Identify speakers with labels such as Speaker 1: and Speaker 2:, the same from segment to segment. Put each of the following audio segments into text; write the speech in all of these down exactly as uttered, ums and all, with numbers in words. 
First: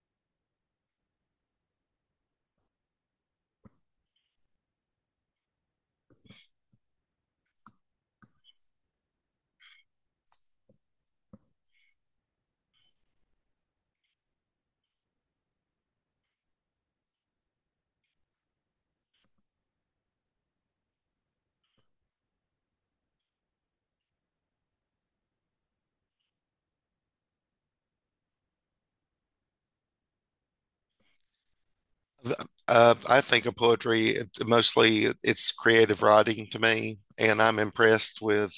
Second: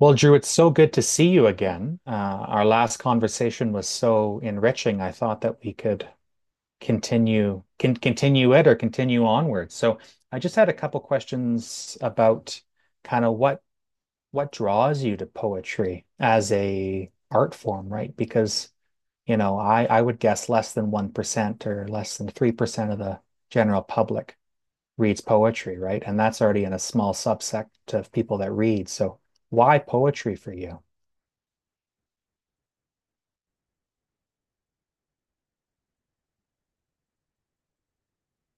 Speaker 1: Well, Drew, it's so good to see you again. Uh, our last conversation was so enriching. I thought that we could continue can continue it or continue onward. So I just had a couple questions about kind of what what draws you to poetry as a art form, right? Because, you know, I I would guess less than one percent or less than three percent of the general public reads poetry, right? And that's already in a small subset of people that read. So why poetry for you?
Speaker 2: uh, uh, I think of poetry it- mostly it's creative writing to me, and I'm impressed with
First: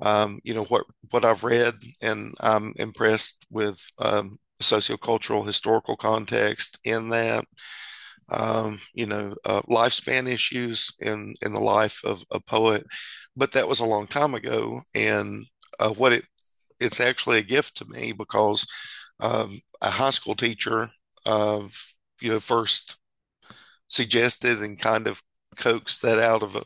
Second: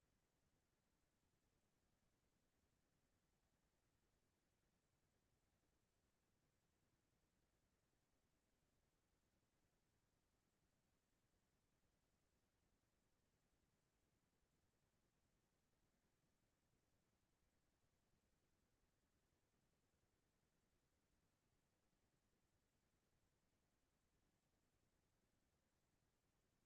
Speaker 2: um, you know what what I've read, and I'm impressed with um, sociocultural historical context in that um, you know uh, lifespan issues in in the life of a poet. But that was a long time ago, and uh, what it it's actually a gift to me because um, a high school teacher of you know first suggested and kind of coaxed that out of a,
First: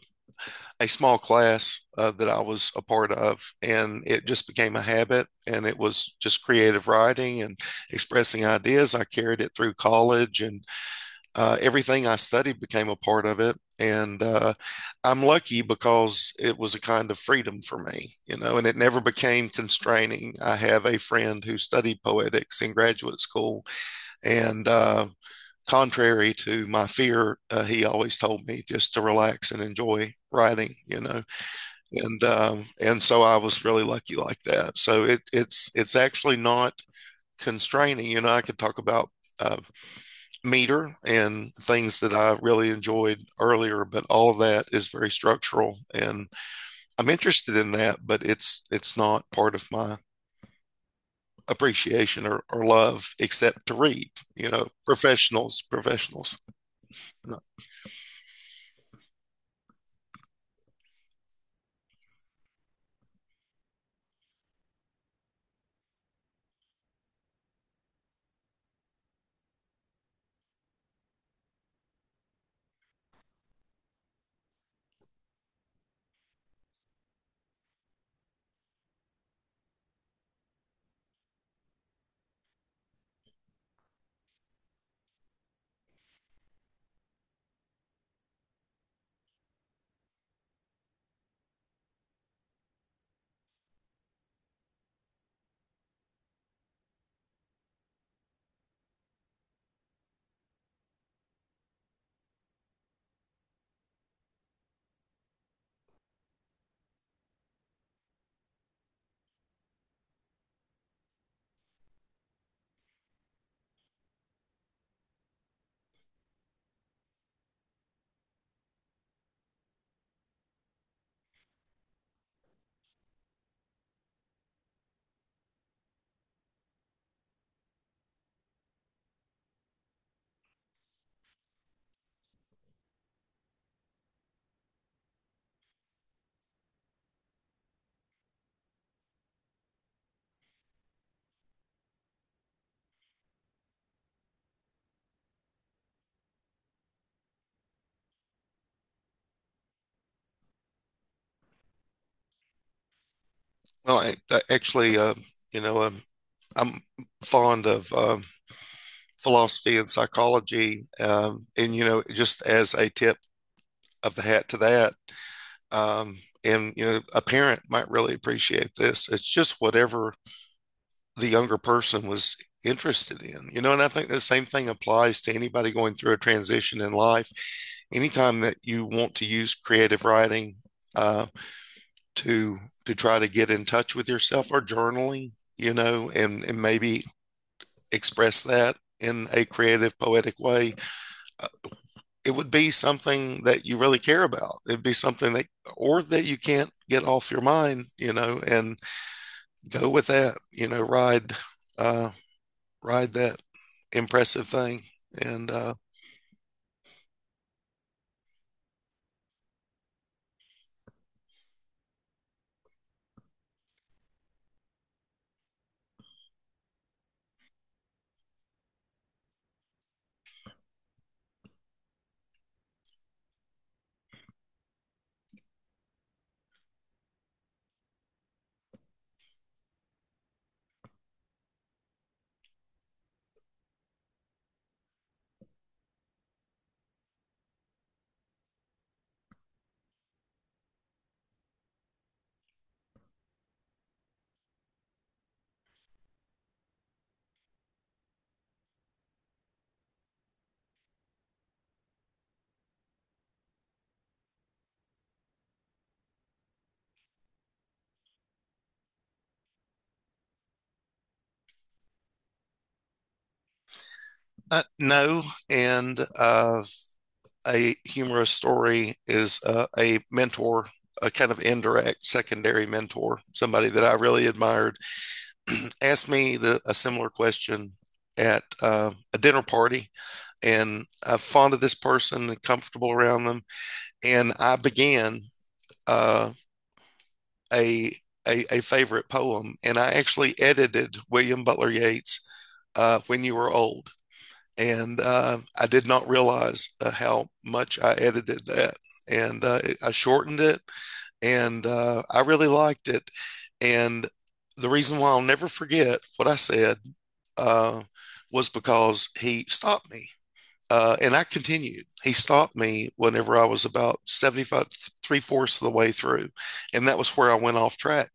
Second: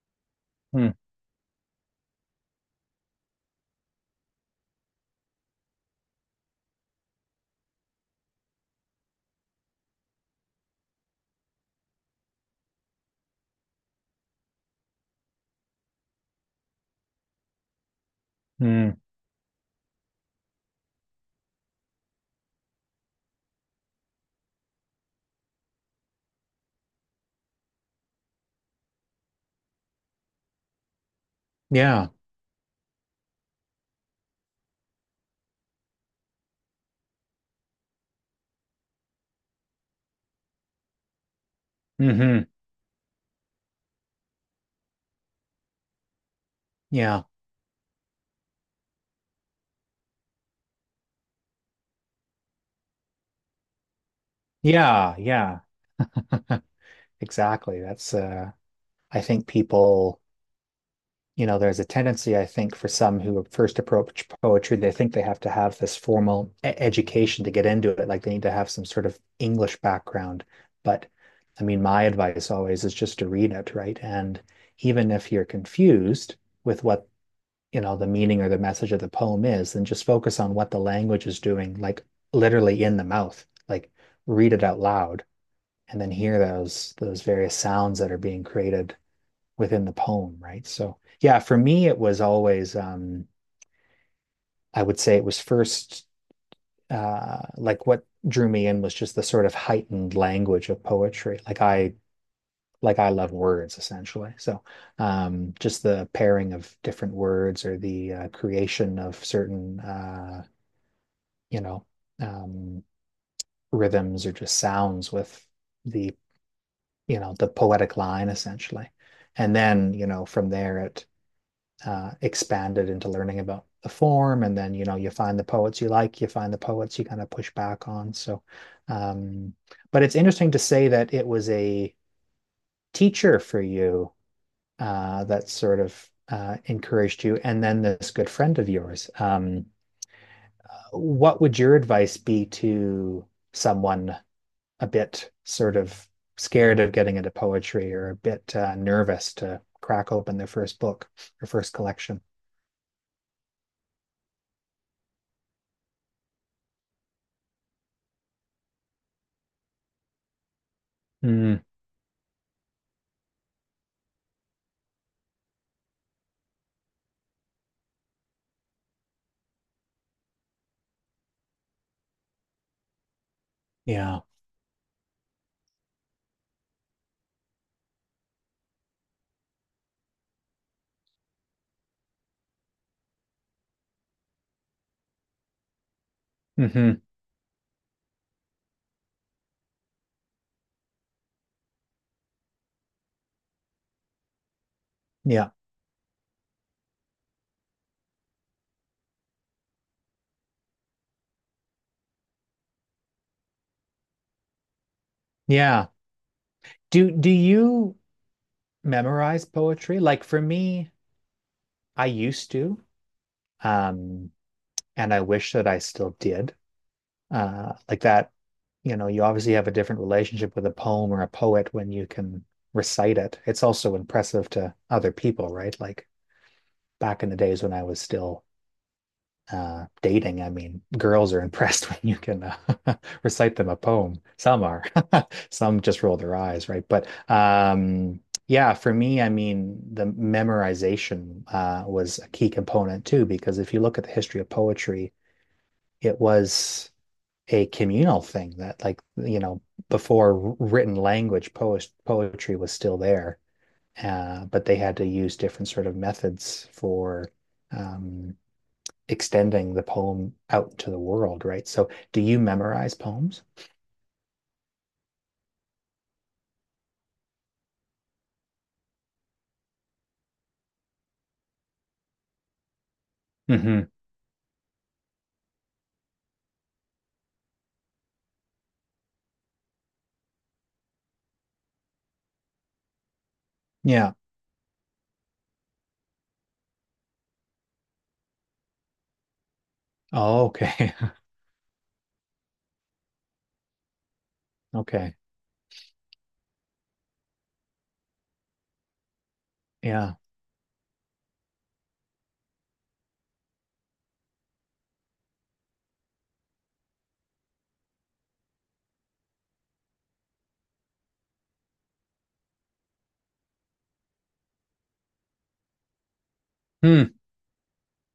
Speaker 2: a
Speaker 1: Hmm.
Speaker 2: small class uh, that I was a part of. And it just became a habit. And it was just creative writing and expressing ideas. I carried it through college, and uh, everything I studied became a part of it. And uh, I'm lucky because it was a kind of freedom for me, you know, and it
Speaker 1: Mm.
Speaker 2: never became constraining. I have a friend who studied poetics in graduate school, and uh, contrary to my fear, uh, he always told me just to relax and enjoy writing, you know.
Speaker 1: Yeah.
Speaker 2: And um, and so I was really lucky like that. So it, it's it's actually not constraining. You know, I could talk about uh, meter and things that I
Speaker 1: Hmm.
Speaker 2: really enjoyed earlier, but all of that is very structural, and I'm
Speaker 1: Yeah.
Speaker 2: interested in that. But it's it's not part of my appreciation or, or love except to read you know
Speaker 1: Yeah. Yeah.
Speaker 2: professionals professionals No.
Speaker 1: Exactly. That's uh I think people, you know, there's a tendency, I think, for some who first approach poetry, they think they have to have this formal e- education to get into it. Like they need to have some sort of English background. But I mean, my advice always is just to read it, right? And even if you're confused with what, you know, the meaning or the message of the poem is, then just focus on what the language is doing, like literally in the mouth, like read it out loud and then hear those those various sounds that are being created within the poem, right? So yeah, for me it was always, um I would say it was first, uh like what drew me in was just the sort of heightened language of poetry, like i like i love words, essentially. So um just the pairing of different words or the uh, creation of certain uh you know um, rhythms or just sounds with the you know the poetic line, essentially. And then, you know, from there it uh, expanded into learning about the form. And then, you know, you find the poets you like, you find the poets you kind of push back on. So um, but it's interesting to say that it was a teacher for you, uh, that sort of uh, encouraged you, and then this good friend of yours. Um, what would your advice be to someone a bit sort of scared of getting into poetry or a bit uh, nervous to crack open their first book or first collection.
Speaker 2: Well, I, I actually, uh, you know, um, I'm fond of um, philosophy and psychology, um,
Speaker 1: Mm,
Speaker 2: and you know, just as a tip of the hat to that, um, and you know, a parent might really appreciate this. It's just whatever the younger person was interested in, you know, and I think the
Speaker 1: yeah.
Speaker 2: same thing applies to anybody going through a transition in life. Anytime that you want to use creative writing uh, to to try to get in touch with yourself or journaling, you know, and and
Speaker 1: Hmm.
Speaker 2: maybe express that in a creative, poetic way, uh, it would be something that you really care about. It'd be something that,
Speaker 1: Yeah.
Speaker 2: or that you can't get off your mind, you know, and go with that, you know, ride, uh, ride that impressive thing. And uh,
Speaker 1: Yeah. Do do you memorize poetry? Like for me, I used to, um, and I wish that I still did. Uh, like that, you know, you obviously have a different relationship with a poem or a poet when you can recite it. It's also impressive to other people, right? Like back in the days when I was still uh, dating. I mean, girls are impressed when you can uh, recite them a poem. Some are, some just roll their eyes, right? But um, yeah, for me, I mean, the memorization uh, was a key component too, because if you look at the history of poetry, it was a communal thing that, like, you know, before written language, poet poetry was still there, uh, but they had to use different sort of methods for um, extending the poem out to the world, right? So do you memorize poems?
Speaker 2: uh, no, and uh, a humorous story is uh, a mentor, a kind of indirect secondary mentor, somebody
Speaker 1: Mm-hmm.
Speaker 2: that I really admired asked me the, a similar question at uh, a dinner party, and I'm fond of this person and comfortable around them.
Speaker 1: Yeah.
Speaker 2: And I began uh, a, a a favorite poem, and I actually
Speaker 1: Oh, okay.
Speaker 2: edited William Butler Yeats' uh, "When You Were Old." And
Speaker 1: Okay.
Speaker 2: uh, I did not realize uh, how much I edited that, and uh, I
Speaker 1: Yeah.
Speaker 2: shortened it, and uh, I really liked it. And the reason why I'll never forget what I said uh, was because he stopped me. Uh, and I continued. He stopped me whenever I was about seventy-five, three fourths of the way through. And that was
Speaker 1: Hmm.
Speaker 2: where I went off track.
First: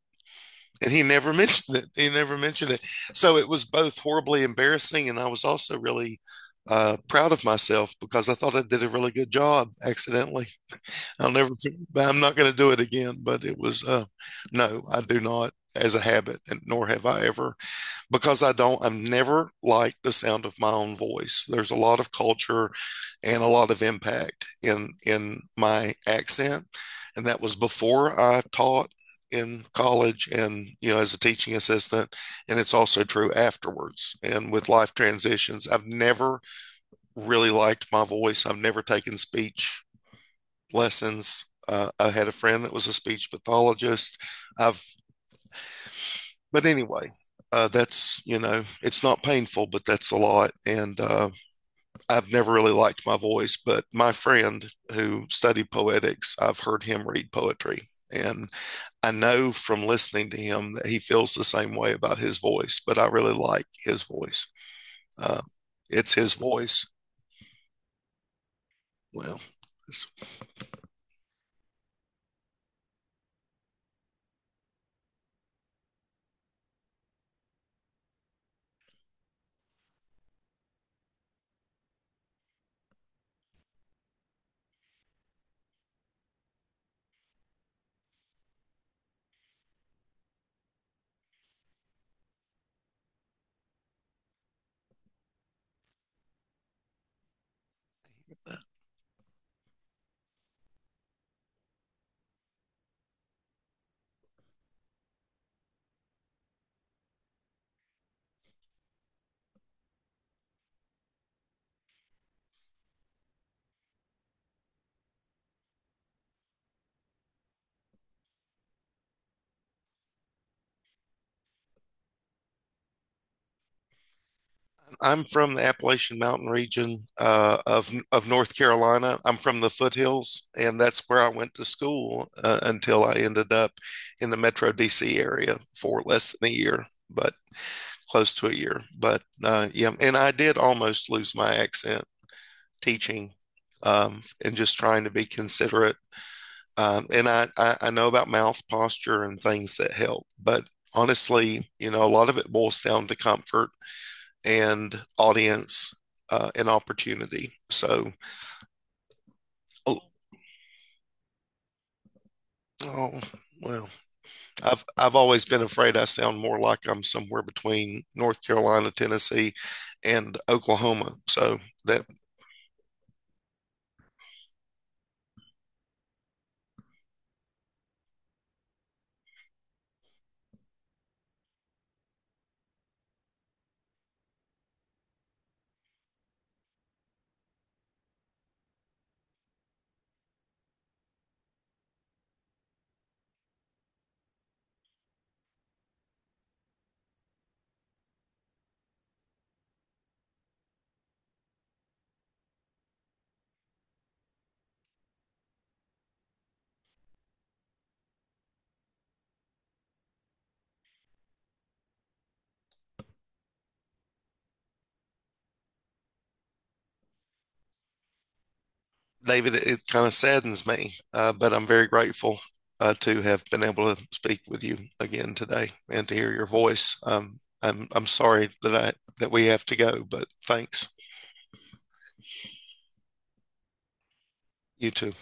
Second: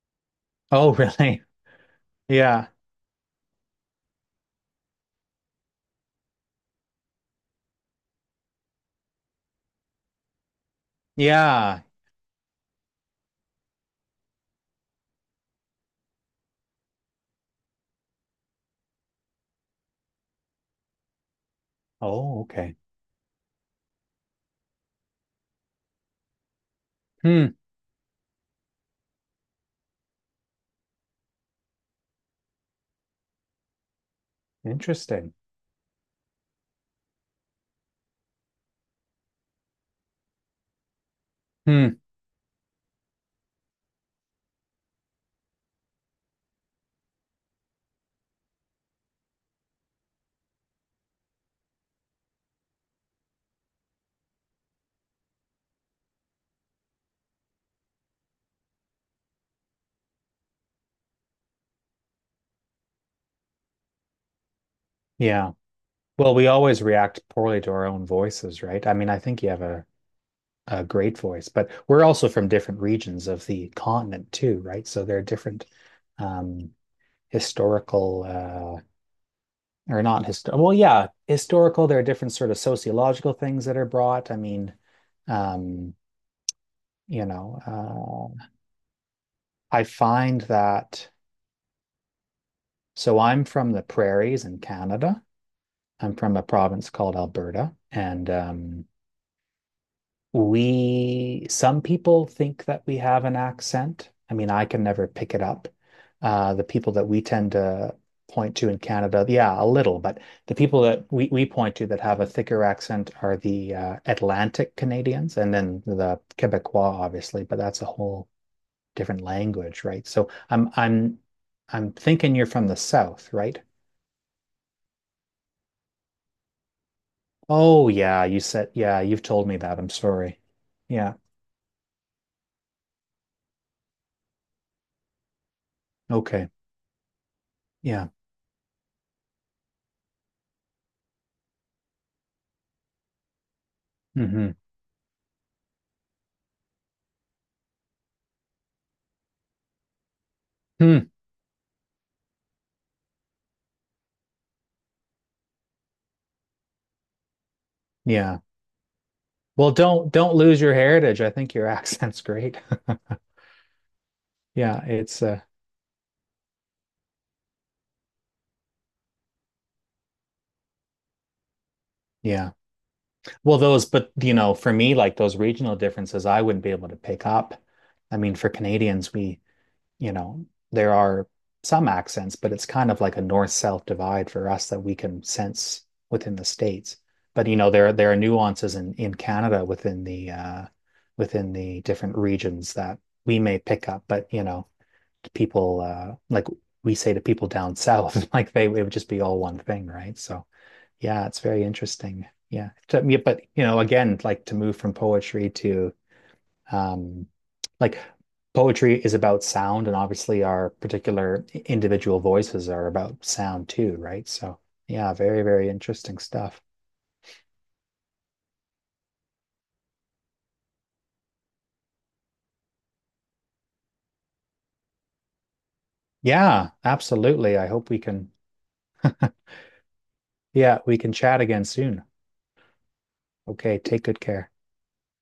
Speaker 2: And
Speaker 1: Oh,
Speaker 2: he never
Speaker 1: really?
Speaker 2: mentioned it. He never
Speaker 1: Yeah.
Speaker 2: mentioned it. So it was both horribly embarrassing. And I was also really uh, proud of myself because I thought I did a really good job accidentally. I'll never,
Speaker 1: Yeah.
Speaker 2: I'm not going to do it again, but it was, uh, no, I do not as a habit, and nor have I ever because I don't, I've never liked the sound of my own voice. There's a lot of
Speaker 1: Oh,
Speaker 2: culture
Speaker 1: okay.
Speaker 2: and a lot of impact in in my accent, and that
Speaker 1: Hmm.
Speaker 2: was before I taught in college and you know as a teaching assistant and it's also true afterwards and with life
Speaker 1: Interesting.
Speaker 2: transitions, I've never really liked my voice. I've never taken speech lessons. uh,
Speaker 1: Hmm.
Speaker 2: I had a friend that was a speech pathologist. I've But anyway, uh, that's, you know, it's not painful, but that's a lot. And uh, I've never really liked my voice, but my friend who studied poetics, I've heard him read poetry. And I know from listening to him that he feels the same way about his voice, but I really like his voice. Uh,
Speaker 1: Yeah.
Speaker 2: it's his
Speaker 1: Well, we always
Speaker 2: voice.
Speaker 1: react poorly to our own voices, right? I mean, I
Speaker 2: Well,
Speaker 1: think you have a,
Speaker 2: it's
Speaker 1: a great voice, but we're also from different regions of the continent too, right? So there are different um, historical uh, or not historical. Well, yeah, historical. There are different sort of sociological things that are brought. I mean, um, you know, uh, I find that. So I'm from the prairies in Canada. I'm from a province called Alberta, and um, we, some people think that we have an accent. I mean, I can never pick it up. Uh, the people that we tend to point to in Canada, yeah, a little, but the people that we, we point to that have a thicker accent are the uh, Atlantic Canadians and then the Quebecois, obviously, but that's a whole different language, right? So I'm I'm I'm thinking you're from the South, right?
Speaker 2: I'm from the Appalachian Mountain region uh,
Speaker 1: Oh
Speaker 2: of
Speaker 1: yeah,
Speaker 2: of
Speaker 1: you
Speaker 2: North
Speaker 1: said, yeah,
Speaker 2: Carolina.
Speaker 1: you've
Speaker 2: I'm
Speaker 1: told me
Speaker 2: from the
Speaker 1: that. I'm sorry.
Speaker 2: foothills, and that's
Speaker 1: Yeah.
Speaker 2: where I went to school uh, until I ended up in the Metro D C area for less
Speaker 1: Okay.
Speaker 2: than a year, but
Speaker 1: Yeah.
Speaker 2: close to a year. But uh, yeah, and I did almost lose my accent teaching, um,
Speaker 1: Hmm.
Speaker 2: and just trying to be considerate. Um, and I, I I know about mouth posture and things that help, but
Speaker 1: Hmm.
Speaker 2: honestly, you know, a lot of it boils down to comfort and audience, uh, an opportunity. So,
Speaker 1: Yeah. Well,
Speaker 2: oh,
Speaker 1: don't don't lose your heritage. I think your accent's great.
Speaker 2: oh, well,
Speaker 1: Yeah,
Speaker 2: I've I've
Speaker 1: it's uh
Speaker 2: always been afraid I sound more like I'm somewhere between North Carolina, Tennessee, and Oklahoma. So that
Speaker 1: yeah. Well, those, but you know, for me like those regional differences I wouldn't be able to pick up. I mean, for Canadians, we, you know, there are some accents, but it's kind of like a north-south divide for us that we can sense within the states. But you know, there there are nuances in in Canada within the uh within the different regions that we may pick up, but you know, to people uh like we say to people down south, like they, it would just be all one thing, right? So yeah, it's very interesting. Yeah. Yeah, but you know, again, like to move from poetry to um like poetry is about sound, and obviously our particular individual voices are about sound too, right? So yeah, very very interesting stuff.
Speaker 2: David, it, it kind of saddens me, uh, but I'm very grateful. Uh, to have been able to speak with you again today and to hear your
Speaker 1: Yeah,
Speaker 2: voice. Um,
Speaker 1: absolutely. I
Speaker 2: I'm
Speaker 1: hope we
Speaker 2: I'm
Speaker 1: can,
Speaker 2: sorry that I that we have to go, but
Speaker 1: yeah,
Speaker 2: thanks.
Speaker 1: we can chat again soon. Okay, take good care.
Speaker 2: You too.